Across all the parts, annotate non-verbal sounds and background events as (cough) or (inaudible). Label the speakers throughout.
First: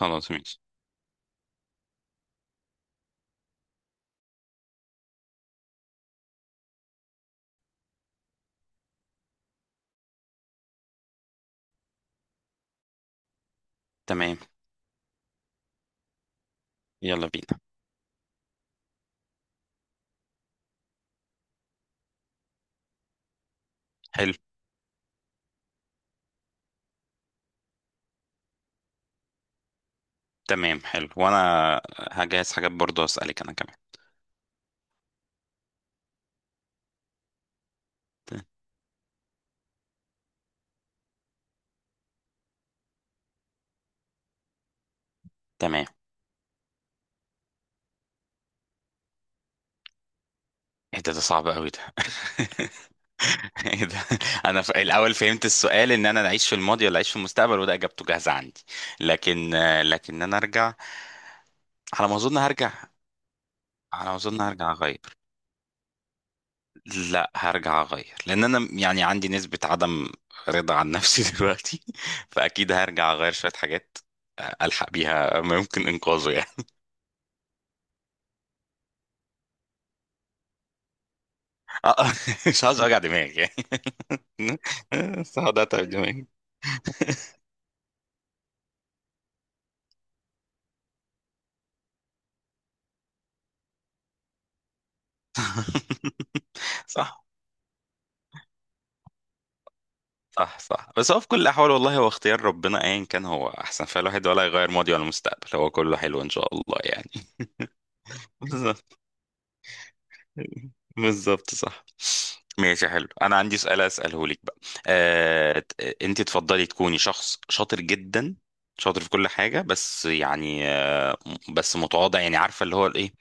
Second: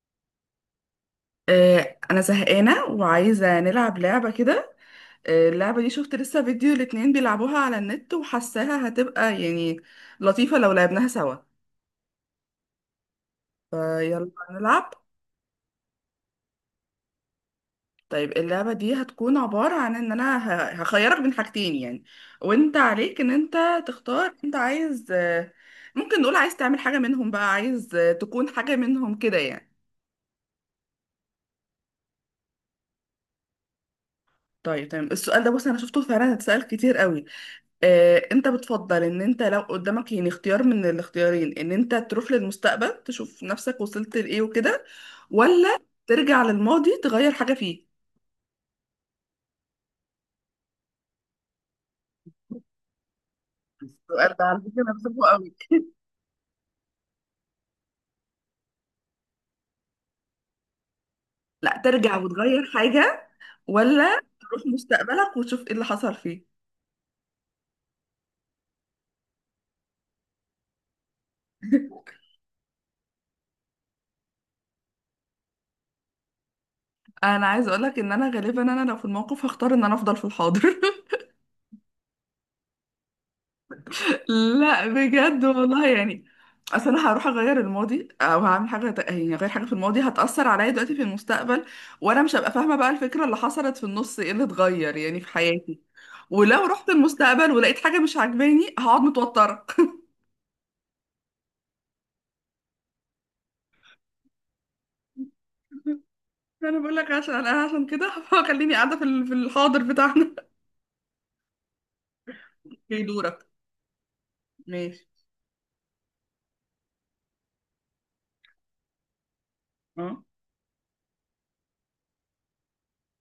Speaker 1: خلاص ماشي.
Speaker 2: انا زهقانه وعايزه نلعب لعبه كده. اللعبه دي شفت لسه فيديو الاتنين بيلعبوها على النت وحاساها هتبقى يعني لطيفه لو لعبناها سوا. فيلا
Speaker 1: تمام،
Speaker 2: نلعب.
Speaker 1: يلا بينا.
Speaker 2: طيب اللعبه دي هتكون عباره عن ان انا هخيرك بين حاجتين يعني، وانت عليك ان انت
Speaker 1: حلو.
Speaker 2: تختار. انت عايز ممكن نقول عايز تعمل حاجه منهم، بقى عايز تكون حاجه منهم كده يعني.
Speaker 1: تمام، حلو وانا هجهز حاجات برضو اسالك انا كمان.
Speaker 2: طيب تمام، السؤال ده بص انا شفته فعلا اتسأل كتير قوي.
Speaker 1: ت-
Speaker 2: انت بتفضل ان انت لو قدامك يعني اختيار من الاختيارين، ان انت تروح للمستقبل تشوف نفسك وصلت لايه وكده، ولا
Speaker 1: تمام.
Speaker 2: ترجع للماضي تغير حاجة فيه؟
Speaker 1: ايه ده؟ ده صعب قوي ده. (laughs) ايه ده؟
Speaker 2: سؤال ده على
Speaker 1: انا في
Speaker 2: فكرة
Speaker 1: الاول
Speaker 2: مكسوفه
Speaker 1: فهمت
Speaker 2: قوي.
Speaker 1: السؤال ان انا اعيش في الماضي ولا اعيش في المستقبل، وده اجابته جاهزه عندي. لكن انا ارجع.
Speaker 2: لا
Speaker 1: على ما
Speaker 2: ترجع
Speaker 1: اظن
Speaker 2: وتغير
Speaker 1: هرجع.
Speaker 2: حاجة،
Speaker 1: على ما
Speaker 2: ولا
Speaker 1: اظن
Speaker 2: تروح
Speaker 1: هرجع اغير.
Speaker 2: مستقبلك وتشوف ايه اللي حصل فيه؟
Speaker 1: لا، هرجع اغير لان انا يعني عندي نسبه عدم رضا عن نفسي (laughs) دلوقتي.
Speaker 2: (laughs)
Speaker 1: فاكيد هرجع اغير شويه حاجات الحق بيها ممكن انقاذه يعني.
Speaker 2: انا عايزه اقولك ان انا غالبا انا لو في الموقف هختار ان انا افضل في الحاضر.
Speaker 1: آه، (laughs) مش عاوز اوجع دماغي يعني.
Speaker 2: لا
Speaker 1: (laughs) بس
Speaker 2: بجد
Speaker 1: هقعد اتعب
Speaker 2: والله يعني.
Speaker 1: دماغي.
Speaker 2: اصل انا هروح اغير الماضي، او هعمل حاجه يعني اغير حاجه في الماضي، هتاثر عليا دلوقتي في المستقبل، وانا مش هبقى فاهمه بقى الفكره اللي حصلت في النص ايه اللي اتغير يعني في حياتي. ولو
Speaker 1: (laughs)
Speaker 2: رحت
Speaker 1: صح،
Speaker 2: المستقبل ولقيت حاجه مش عاجباني هقعد متوتره.
Speaker 1: صح، صح، بس هو في كل الاحوال والله هو اختيار ربنا ايا كان هو احسن فالواحد، ولا يغير ماضي ولا مستقبل، هو
Speaker 2: (laughs)
Speaker 1: كله حلو ان شاء
Speaker 2: انا
Speaker 1: الله
Speaker 2: بقول لك
Speaker 1: يعني.
Speaker 2: عشان انا عشان كده
Speaker 1: (laughs)
Speaker 2: (laughs) خليني قاعده
Speaker 1: بالظبط،
Speaker 2: في الحاضر بتاعنا.
Speaker 1: بالظبط، صح.
Speaker 2: (laughs)
Speaker 1: ماشي
Speaker 2: في
Speaker 1: حلو، انا
Speaker 2: دورك.
Speaker 1: عندي سؤال اساله لك بقى.
Speaker 2: ماشي.
Speaker 1: آه، انت تفضلي تكوني شخص شاطر جدا، شاطر في كل حاجة، بس
Speaker 2: اه.
Speaker 1: يعني بس متواضع، يعني عارفة اللي هو ايه،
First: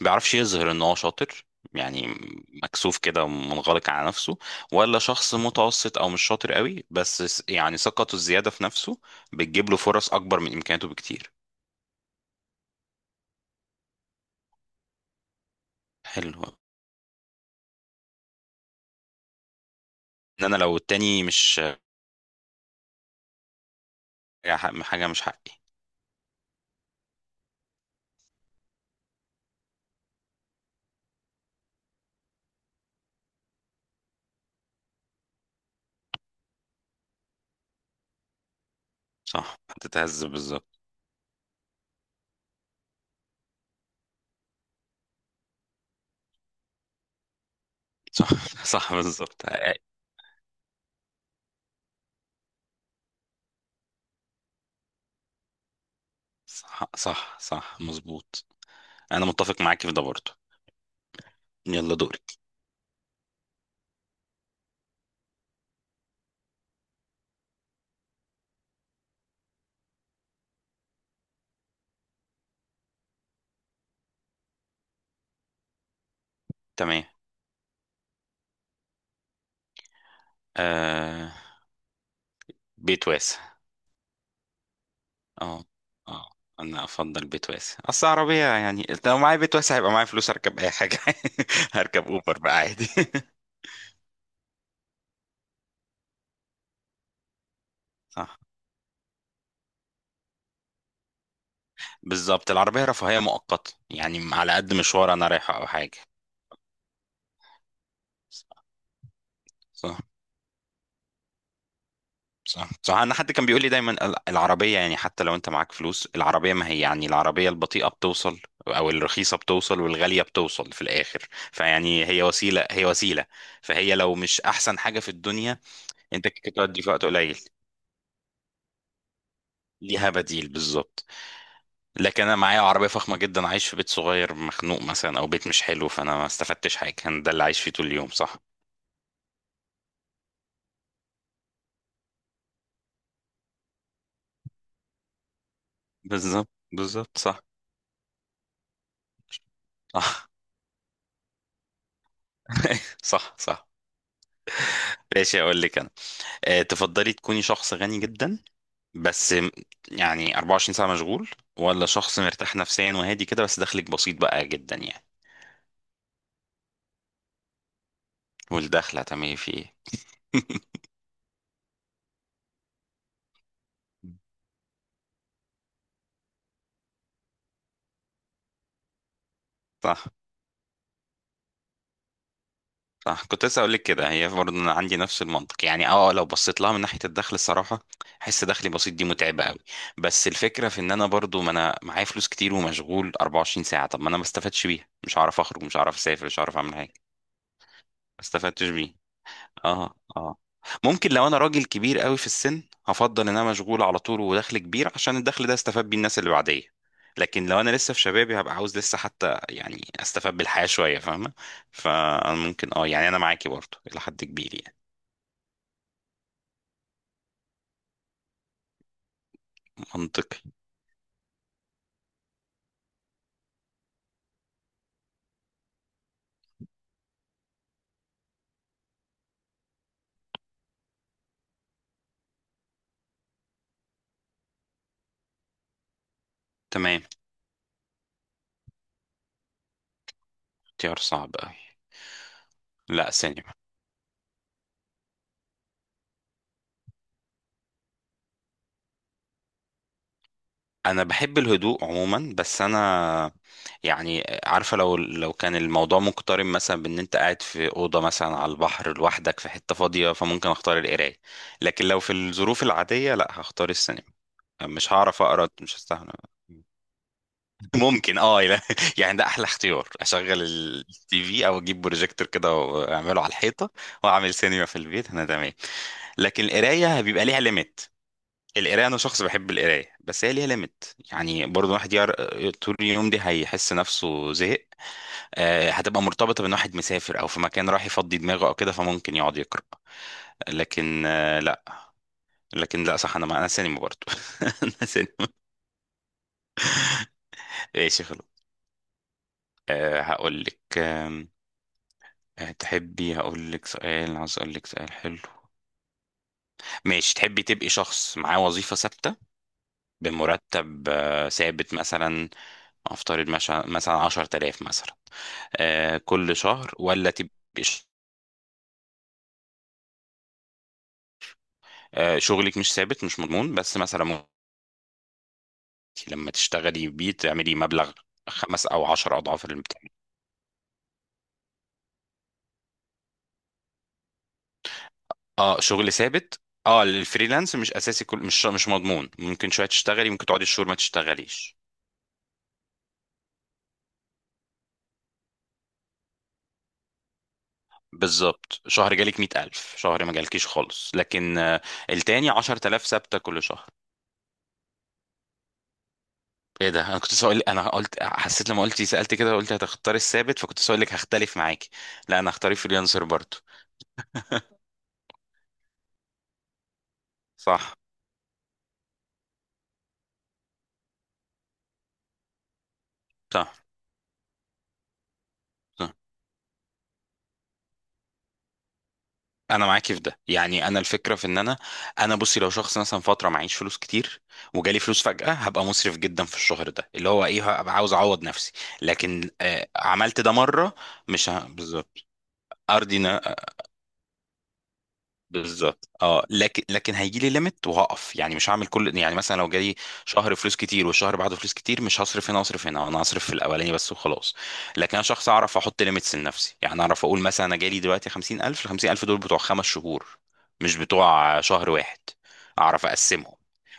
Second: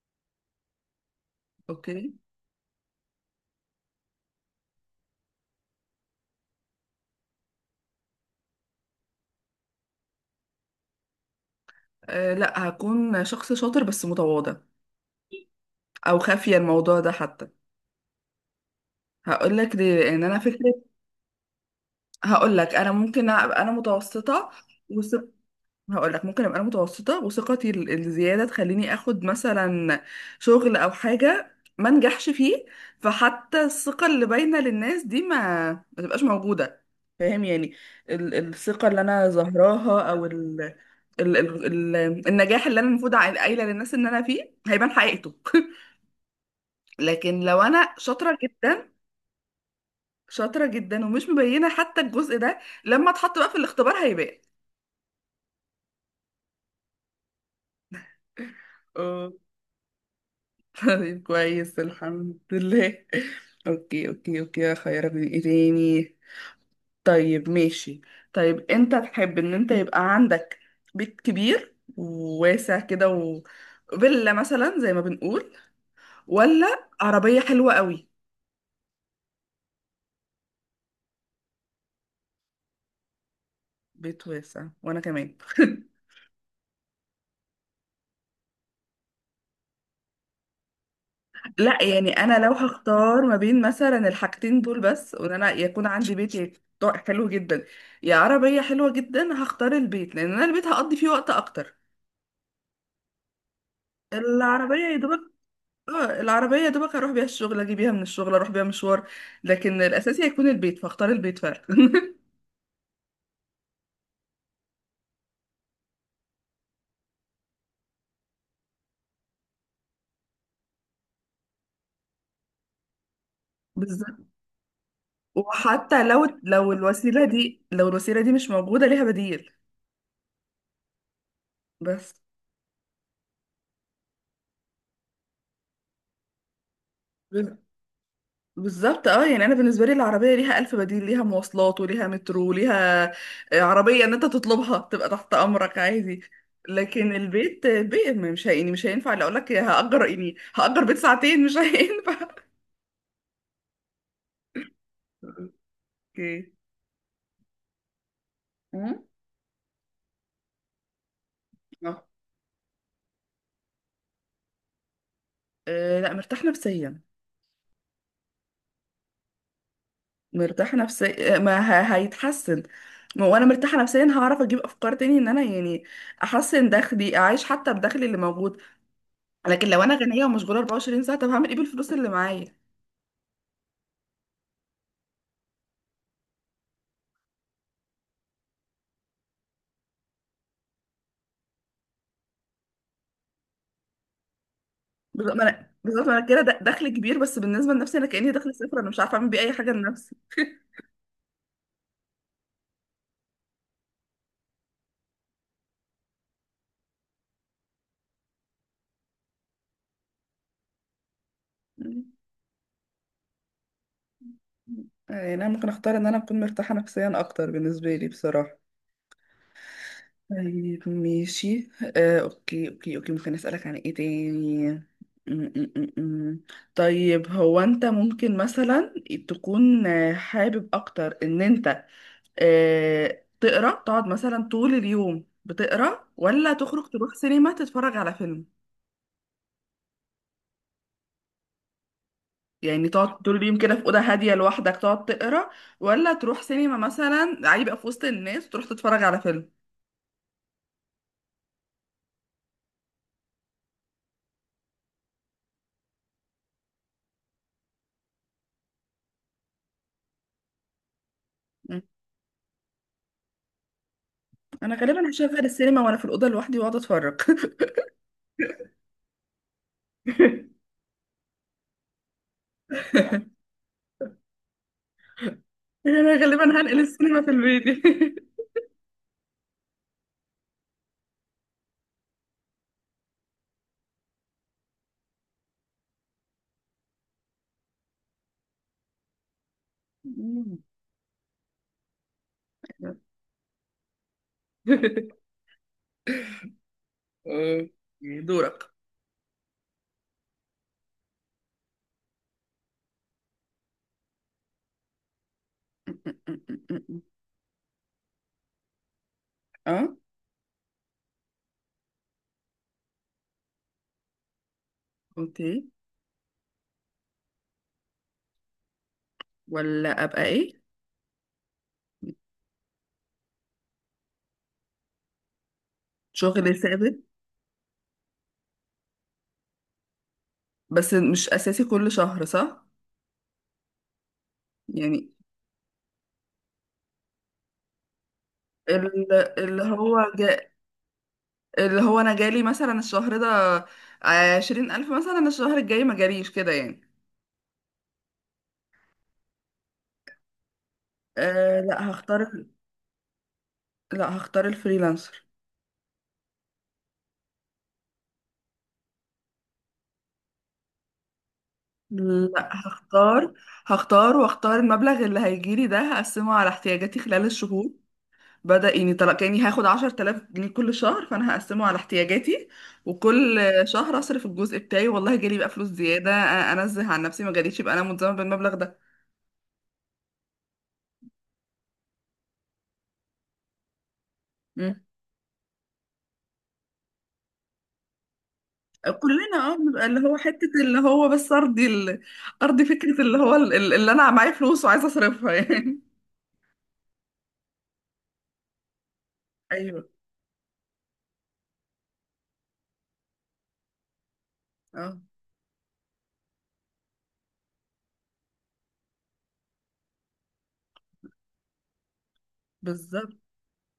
Speaker 1: بيعرفش يظهر ان هو شاطر،
Speaker 2: اوكي.
Speaker 1: يعني مكسوف كده ومنغلق على نفسه. ولا شخص متوسط او مش شاطر قوي، بس يعني ثقته الزياده في نفسه بتجيب له فرص اكبر من امكانياته بكتير.
Speaker 2: أه لا، هكون شخص شاطر بس متواضع، او
Speaker 1: حلو،
Speaker 2: خافيه الموضوع ده حتى. هقول لك ليه، لان انا
Speaker 1: ان انا
Speaker 2: فكره.
Speaker 1: لو التاني مش
Speaker 2: هقول لك انا ممكن ابقى انا متوسطه.
Speaker 1: حاجه مش
Speaker 2: وثق...
Speaker 1: حقي.
Speaker 2: هقول لك ممكن ابقى انا متوسطه، وثقتي الزياده تخليني اخد مثلا شغل او حاجه ما نجحش فيه، فحتى الثقه اللي باينه للناس دي ما تبقاش موجوده. فاهم يعني. الثقه اللي انا
Speaker 1: صح،
Speaker 2: ظاهراها
Speaker 1: هتتهز
Speaker 2: او ال...
Speaker 1: بالظبط.
Speaker 2: ال... ال... ال... النجاح اللي انا المفروض قايله للناس ان انا فيه هيبان حقيقته. (laughs) لكن لو انا
Speaker 1: صح،
Speaker 2: شاطره
Speaker 1: (laughs)
Speaker 2: جدا،
Speaker 1: صح بالظبط.
Speaker 2: شاطره جدا ومش مبينه حتى الجزء ده، لما اتحط بقى في الاختبار هيبان.
Speaker 1: صح، صح، صح، مظبوط. انا
Speaker 2: اه.
Speaker 1: متفق معاكي في ده برضه.
Speaker 2: طيب كويس،
Speaker 1: يلا دورك.
Speaker 2: الحمد لله. اوكي اوكي اوكي. خيرك من ايه تاني؟ طيب ماشي. طيب انت تحب ان انت يبقى عندك بيت كبير وواسع كده و... فيلا مثلا زي ما بنقول، ولا
Speaker 1: تمام،
Speaker 2: عربية حلوة قوي؟
Speaker 1: آه، بيت واسع.
Speaker 2: بيت واسع، وانا كمان.
Speaker 1: اه،
Speaker 2: (laughs)
Speaker 1: اه، انا افضل بيت واسع، اصل عربيه يعني لو معايا بيت واسع هيبقى معايا فلوس اركب اي حاجه. (laughs)
Speaker 2: لا
Speaker 1: هركب
Speaker 2: يعني
Speaker 1: اوبر
Speaker 2: انا لو
Speaker 1: بقى عادي.
Speaker 2: هختار
Speaker 1: (laughs)
Speaker 2: ما بين مثلا الحاجتين دول بس، وان انا يكون عندي بيت حلو جدا، يا
Speaker 1: صح،
Speaker 2: عربية حلوة جدا، هختار البيت لان انا البيت هقضي فيه وقت اكتر.
Speaker 1: بالظبط، العربيه رفاهيه مؤقته يعني على قد
Speaker 2: العربية يا
Speaker 1: مشوار
Speaker 2: دوبك.
Speaker 1: انا رايحه او حاجه.
Speaker 2: اه العربية يا دوبك اروح بيها الشغل، اجي بيها من الشغل، اروح بيها مشوار، لكن
Speaker 1: صح،
Speaker 2: الاساسي هيكون البيت، فاختار البيت فعلا. (laughs)
Speaker 1: صح، صح، انا حد كان بيقول لي دايما، العربيه يعني حتى لو انت معاك فلوس، العربيه ما هي يعني العربيه البطيئه بتوصل او الرخيصه بتوصل والغاليه بتوصل في الاخر. فيعني هي وسيله، هي وسيله، فهي لو
Speaker 2: بالظبط.
Speaker 1: مش احسن حاجه في الدنيا.
Speaker 2: وحتى لو
Speaker 1: انت كده
Speaker 2: لو
Speaker 1: تودي في وقت
Speaker 2: الوسيلة
Speaker 1: قليل.
Speaker 2: دي، لو الوسيلة دي مش موجودة ليها بديل.
Speaker 1: ليها بديل بالظبط.
Speaker 2: بس.
Speaker 1: لكن انا معايا عربيه فخمه جدا عايش في بيت صغير مخنوق مثلا، او بيت مش حلو، فانا ما استفدتش حاجه، انا ده اللي
Speaker 2: بال-
Speaker 1: عايش فيه طول اليوم. صح،
Speaker 2: بالظبط اه، يعني انا بالنسبة لي العربية ليها الف بديل، ليها مواصلات وليها مترو وليها عربية ان انت تطلبها تبقى تحت امرك عادي.
Speaker 1: بالظبط، بالظبط،
Speaker 2: لكن
Speaker 1: صح،
Speaker 2: البيت البيت مش هي- يعني مش هينفع لو اقول لك هأجر،
Speaker 1: صح.
Speaker 2: يعني هأجر بيت ساعتين مش هينفع.
Speaker 1: (laughs) صح، صح. ماشي،
Speaker 2: (laughs)
Speaker 1: اقول لك انا.
Speaker 2: اوكي.
Speaker 1: أه، تفضلي تكوني شخص غني جدا
Speaker 2: أمم.
Speaker 1: بس يعني 24 ساعه مشغول، ولا
Speaker 2: آه.
Speaker 1: شخص مرتاح نفسيا وهادي كده، بس دخلك بسيط بقى جدا يعني.
Speaker 2: لا، مرتاحة نفسيا.
Speaker 1: والدخل هتعملي فيه إيه؟
Speaker 2: مرتاحة نفسيا ما هيتحسن. ما وانا مرتاحة نفسيا هعرف اجيب افكار تاني ان انا يعني احسن دخلي، اعيش حتى بدخلي اللي موجود. لكن لو انا
Speaker 1: صح،
Speaker 2: غنية ومشغولة 24 ساعة، طب هعمل ايه بالفلوس اللي معايا؟
Speaker 1: صح، كنت لسه اقول لك كده، هي برضه انا عندي نفس المنطق يعني. اه، لو بصيت لها من ناحيه الدخل الصراحه احس دخلي بسيط دي متعبه قوي. بس الفكره في ان انا برضه ما انا معايا فلوس كتير ومشغول 24 ساعه، طب ما انا ما استفدتش بيها، مش
Speaker 2: بالظبط
Speaker 1: هعرف
Speaker 2: ما
Speaker 1: اخرج،
Speaker 2: انا،
Speaker 1: مش هعرف
Speaker 2: بالظبط ما انا
Speaker 1: اسافر، مش
Speaker 2: كده
Speaker 1: هعرف اعمل
Speaker 2: دخل
Speaker 1: حاجه.
Speaker 2: كبير، بس بالنسبة لنفسي انا
Speaker 1: ما
Speaker 2: كأني دخل
Speaker 1: استفدتش
Speaker 2: صفر، انا
Speaker 1: بيه.
Speaker 2: مش عارفة اعمل بيه اي حاجة
Speaker 1: اه،
Speaker 2: لنفسي.
Speaker 1: اه، ممكن لو انا راجل كبير قوي في السن هفضل ان انا مشغول على طول ودخل كبير، عشان الدخل ده استفاد بيه الناس اللي بعديه. لكن لو انا لسه في شبابي هبقى عاوز لسه حتى يعني استفاد بالحياة شوية، فاهمة؟ فانا ممكن اه يعني انا معاكي برضه الى حد كبير يعني.
Speaker 2: يعني انا ممكن اختار ان انا اكون مرتاحة نفسيا اكتر بالنسبة لي بصراحة.
Speaker 1: منطقي.
Speaker 2: طيب ماشي. اوكي اوكي اوكي. ممكن اسألك عن ايه تاني؟ م- م- م- م. طيب هو انت ممكن مثلا تكون حابب اكتر ان انت تقرا، تقعد مثلا طول اليوم بتقرا، ولا تخرج
Speaker 1: تمام،
Speaker 2: تروح سينما تتفرج على فيلم؟
Speaker 1: اختيار صعب قوي.
Speaker 2: يعني
Speaker 1: لا،
Speaker 2: تقعد طول
Speaker 1: سينما.
Speaker 2: اليوم كده في اوضه هاديه لوحدك تقعد تقرا، ولا تروح سينما مثلا عادي بقى في وسط الناس وتروح تتفرج على فيلم؟
Speaker 1: انا بحب الهدوء عموما، بس انا يعني عارفه، لو كان الموضوع مقترن مثلا بان انت قاعد في اوضه مثلا على البحر لوحدك في حته فاضيه، فممكن اختار القرايه.
Speaker 2: م.
Speaker 1: لكن لو في الظروف العاديه لا، هختار السينما.
Speaker 2: انا
Speaker 1: مش
Speaker 2: غالبا
Speaker 1: هعرف
Speaker 2: هشغل
Speaker 1: اقرا، مش
Speaker 2: السينما وانا في
Speaker 1: هستحمل.
Speaker 2: الاوضه لوحدي واقعد اتفرج.
Speaker 1: (laughs) ممكن اه لا. (laughs) يعني ده احلى اختيار، اشغل التي في او اجيب بروجيكتور كده واعمله على
Speaker 2: (laughs)
Speaker 1: الحيطه واعمل سينما في البيت، انا تمام.
Speaker 2: انا غالبا
Speaker 1: لكن
Speaker 2: هنقل
Speaker 1: القرايه
Speaker 2: السينما
Speaker 1: بيبقى
Speaker 2: في
Speaker 1: ليها
Speaker 2: البيت.
Speaker 1: ليميت. القرايه، انا شخص بحب القرايه بس هي ليها ليميت، يعني برضه الواحد يقرا طول اليوم دي هيحس نفسه زهق. هتبقى مرتبطه بان واحد مسافر او في مكان راح يفضي دماغه او كده، فممكن يقعد يقرا. لكن آه، لا لكن لا، صح، انا ما انا سينما برضه. (laughs) انا سينما.
Speaker 2: (laughs) آه،
Speaker 1: ماشي خلاص.
Speaker 2: دورك.
Speaker 1: هقول لك، آم، آه، تحبي هقول لك سؤال؟ عايز اقول لك سؤال حلو. ماشي، تحبي تبقي شخص معاه وظيفه ثابته
Speaker 2: اه
Speaker 1: بمرتب ثابت، مثلا افترض مثلا 10000 مثلا،
Speaker 2: اوكي.
Speaker 1: كل شهر، ولا تبقي
Speaker 2: ولا ابقى ايه؟
Speaker 1: شغلك مش ثابت، مش مضمون، بس مثلا ممكن لما
Speaker 2: شغل
Speaker 1: تشتغلي
Speaker 2: ثابت
Speaker 1: بيه تعملي مبلغ خمس او عشر اضعاف اللي بتاعي.
Speaker 2: بس مش اساسي كل شهر صح يعني.
Speaker 1: اه، شغل ثابت. اه، الفريلانس مش اساسي كل، مش مش مضمون،
Speaker 2: ال-
Speaker 1: ممكن
Speaker 2: اللي
Speaker 1: شويه تشتغلي،
Speaker 2: هو
Speaker 1: ممكن تقعدي
Speaker 2: جا...
Speaker 1: شهور ما تشتغليش.
Speaker 2: اللي هو انا جالي مثلا الشهر ده 20 الف مثلا، الشهر الجاي ما جاليش كده يعني.
Speaker 1: بالظبط، شهر جالك 100000، شهر ما جالكيش خالص، لكن
Speaker 2: أه لا هختار
Speaker 1: التاني
Speaker 2: ال-
Speaker 1: 10000 ثابته كل شهر.
Speaker 2: لا هختار الفريلانسر.
Speaker 1: ايه ده، انا كنت سؤال، انا قلت حسيت لما قلتي سألت كده، قلت هتختار الثابت فكنت سؤال لك هختلف معاكي. لا، انا
Speaker 2: لا
Speaker 1: هختار فريلانسر
Speaker 2: هختار
Speaker 1: برضه.
Speaker 2: هختار واختار المبلغ اللي هيجيلي ده، هقسمه على احتياجاتي خلال الشهور.
Speaker 1: صح،
Speaker 2: يعني طلع كأني هاخد 10 تلاف جنيه كل شهر، فأنا هقسمه على احتياجاتي، وكل
Speaker 1: صح،
Speaker 2: شهر أصرف الجزء بتاعي. والله جالي بقى فلوس
Speaker 1: صح،
Speaker 2: زيادة أنزه عن نفسي، ما جاليش يبقى أنا ملزمة بالمبلغ ده.
Speaker 1: انا معاكي في ده، يعني انا الفكره في ان انا بصي لو شخص مثلا فتره معيش فلوس كتير، وجالي
Speaker 2: مم.
Speaker 1: فلوس فجأة، هبقى مسرف جدا في الشهر ده، اللي هو ايه، هبقى عاوز اعوض نفسي. لكن
Speaker 2: كلنا اه
Speaker 1: آه،
Speaker 2: بنبقى اللي هو
Speaker 1: عملت ده
Speaker 2: حتة،
Speaker 1: مره.
Speaker 2: اللي هو
Speaker 1: مش
Speaker 2: بس
Speaker 1: ه...
Speaker 2: أرضي
Speaker 1: بالظبط.
Speaker 2: ال... أرضي
Speaker 1: ارضي،
Speaker 2: فكرة اللي هو اللي أنا معايا فلوس وعايزة أصرفها يعني.
Speaker 1: بالظبط، اه، لكن هيجي لي ليميت وهقف، يعني مش هعمل كل، يعني مثلا لو
Speaker 2: (laughs)
Speaker 1: جالي
Speaker 2: أيوه
Speaker 1: شهر فلوس كتير والشهر بعده فلوس كتير، مش هصرف هنا واصرف هنا، انا هصرف في الاولاني بس وخلاص. لكن
Speaker 2: اه
Speaker 1: انا شخص اعرف احط ليميتس لنفسي، يعني اعرف اقول مثلا انا جالي دلوقتي 50000، ال 50000 دول بتوع خمس شهور، مش بتوع شهر واحد، اعرف
Speaker 2: بالظبط
Speaker 1: اقسمهم.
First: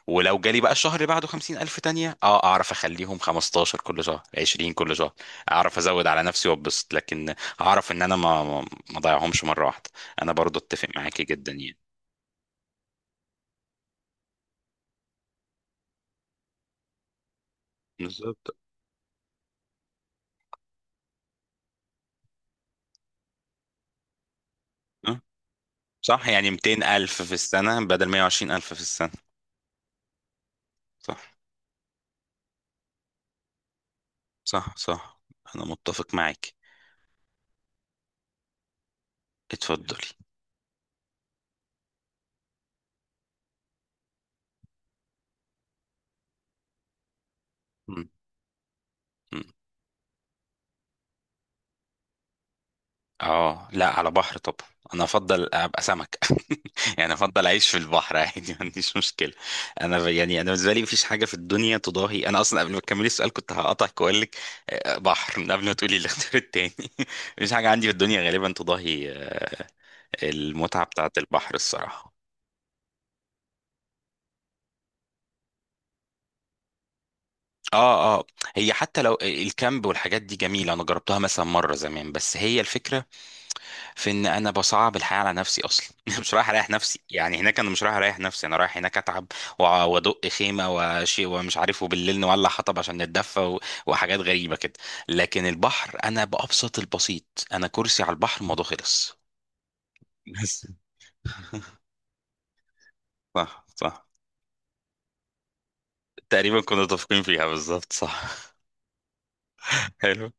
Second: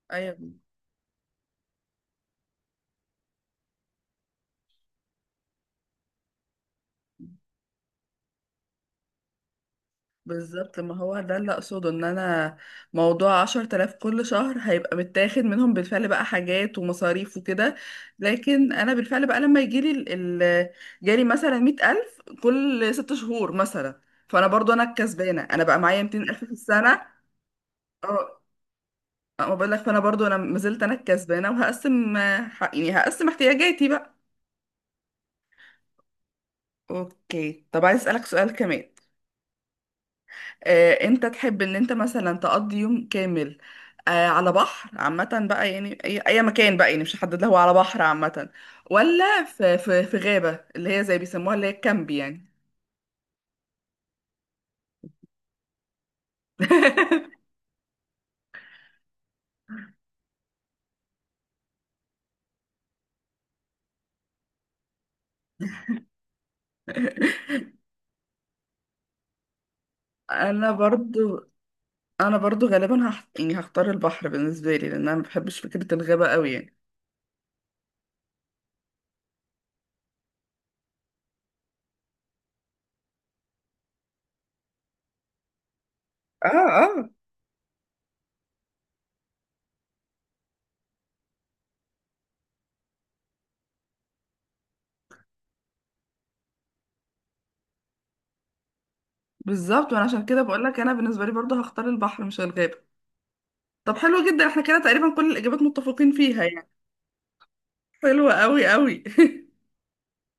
Speaker 1: ولو
Speaker 2: ايوه.
Speaker 1: جالي بقى الشهر اللي بعده 50000 تانية، اه اعرف اخليهم 15 كل شهر، 20 كل شهر، اعرف ازود على نفسي وابسط، لكن اعرف ان انا ما اضيعهمش مرة واحدة. انا برضو
Speaker 2: بالظبط،
Speaker 1: اتفق
Speaker 2: ما هو
Speaker 1: معاكي
Speaker 2: ده
Speaker 1: جدا
Speaker 2: اللي
Speaker 1: يعني.
Speaker 2: اقصده، ان انا موضوع 10 تلاف كل شهر هيبقى متاخد منهم بالفعل بقى حاجات ومصاريف وكده.
Speaker 1: بالظبط.
Speaker 2: لكن انا بالفعل بقى لما يجيلي جالي مثلا 100 ألف كل 6 شهور مثلا، فانا برضو انا
Speaker 1: أه؟
Speaker 2: الكسبانة، انا بقى معايا ميتين
Speaker 1: صح،
Speaker 2: ألف في
Speaker 1: يعني 200
Speaker 2: السنة.
Speaker 1: الف في السنة بدل
Speaker 2: اه.
Speaker 1: 120 الف في السنة.
Speaker 2: ما بقولك، فانا برضو انا ما زلت انا
Speaker 1: صح،
Speaker 2: الكسبانة، وهقسم يعني هقسم احتياجاتي بقى.
Speaker 1: صح، صح، انا متفق معاكي.
Speaker 2: اوكي طب عايز اسألك سؤال كمان.
Speaker 1: اتفضلي.
Speaker 2: انت تحب ان انت مثلا تقضي يوم كامل على بحر عامة بقى يعني، اي أي مكان بقى يعني مش هحدد له، هو على بحر
Speaker 1: مم.
Speaker 2: عامة،
Speaker 1: مم.
Speaker 2: ولا في غابة اللي هي زي بيسموها اللي هي الكامب يعني؟
Speaker 1: اه لا، على بحر طبعا. انا افضل ابقى سمك. (laughs) يعني افضل
Speaker 2: (laughs)
Speaker 1: اعيش في البحر عادي، ما عنديش مشكله. انا يعني انا بالنسبه لي مفيش حاجه في الدنيا تضاهي، انا اصلا قبل ما تكملي السؤال كنت هقطعك واقول لك بحر، من قبل ما تقولي الاختيار التاني. (laughs) مفيش حاجه عندي في الدنيا غالبا تضاهي
Speaker 2: انا
Speaker 1: المتعه بتاعه
Speaker 2: برضو،
Speaker 1: البحر الصراحه.
Speaker 2: انا برضو غالبا يعني هختار البحر بالنسبة لي لان انا ما بحبش فكرة الغابة قوي يعني.
Speaker 1: اه، اه، هي حتى لو الكامب والحاجات دي جميله، انا جربتها مثلا مره زمان، بس هي الفكره في ان انا بصعب الحياه على نفسي اصلا. (laughs) مش
Speaker 2: اه
Speaker 1: رايح اريح نفسي
Speaker 2: اه.
Speaker 1: يعني، هناك انا مش رايح اريح نفسي، انا رايح هناك اتعب، وادق خيمه وشيء ومش عارف، وبالليل نولع حطب عشان نتدفى وحاجات غريبه كده. لكن البحر انا بابسط البسيط، انا كرسي على البحر الموضوع خلص.
Speaker 2: بالظبط، وانا عشان
Speaker 1: (laughs)
Speaker 2: كده بقول
Speaker 1: بس
Speaker 2: لك انا بالنسبة لي برضو هختار البحر مش الغابة.
Speaker 1: صح،
Speaker 2: طب
Speaker 1: صح.
Speaker 2: حلو جدا، احنا كده تقريبا كل الاجابات متفقين فيها
Speaker 1: تقريبا
Speaker 2: يعني.
Speaker 1: كنا متفقين فيها، بالظبط
Speaker 2: حلوة
Speaker 1: صح.
Speaker 2: قوي قوي. (laughs)
Speaker 1: (laughs) حلو.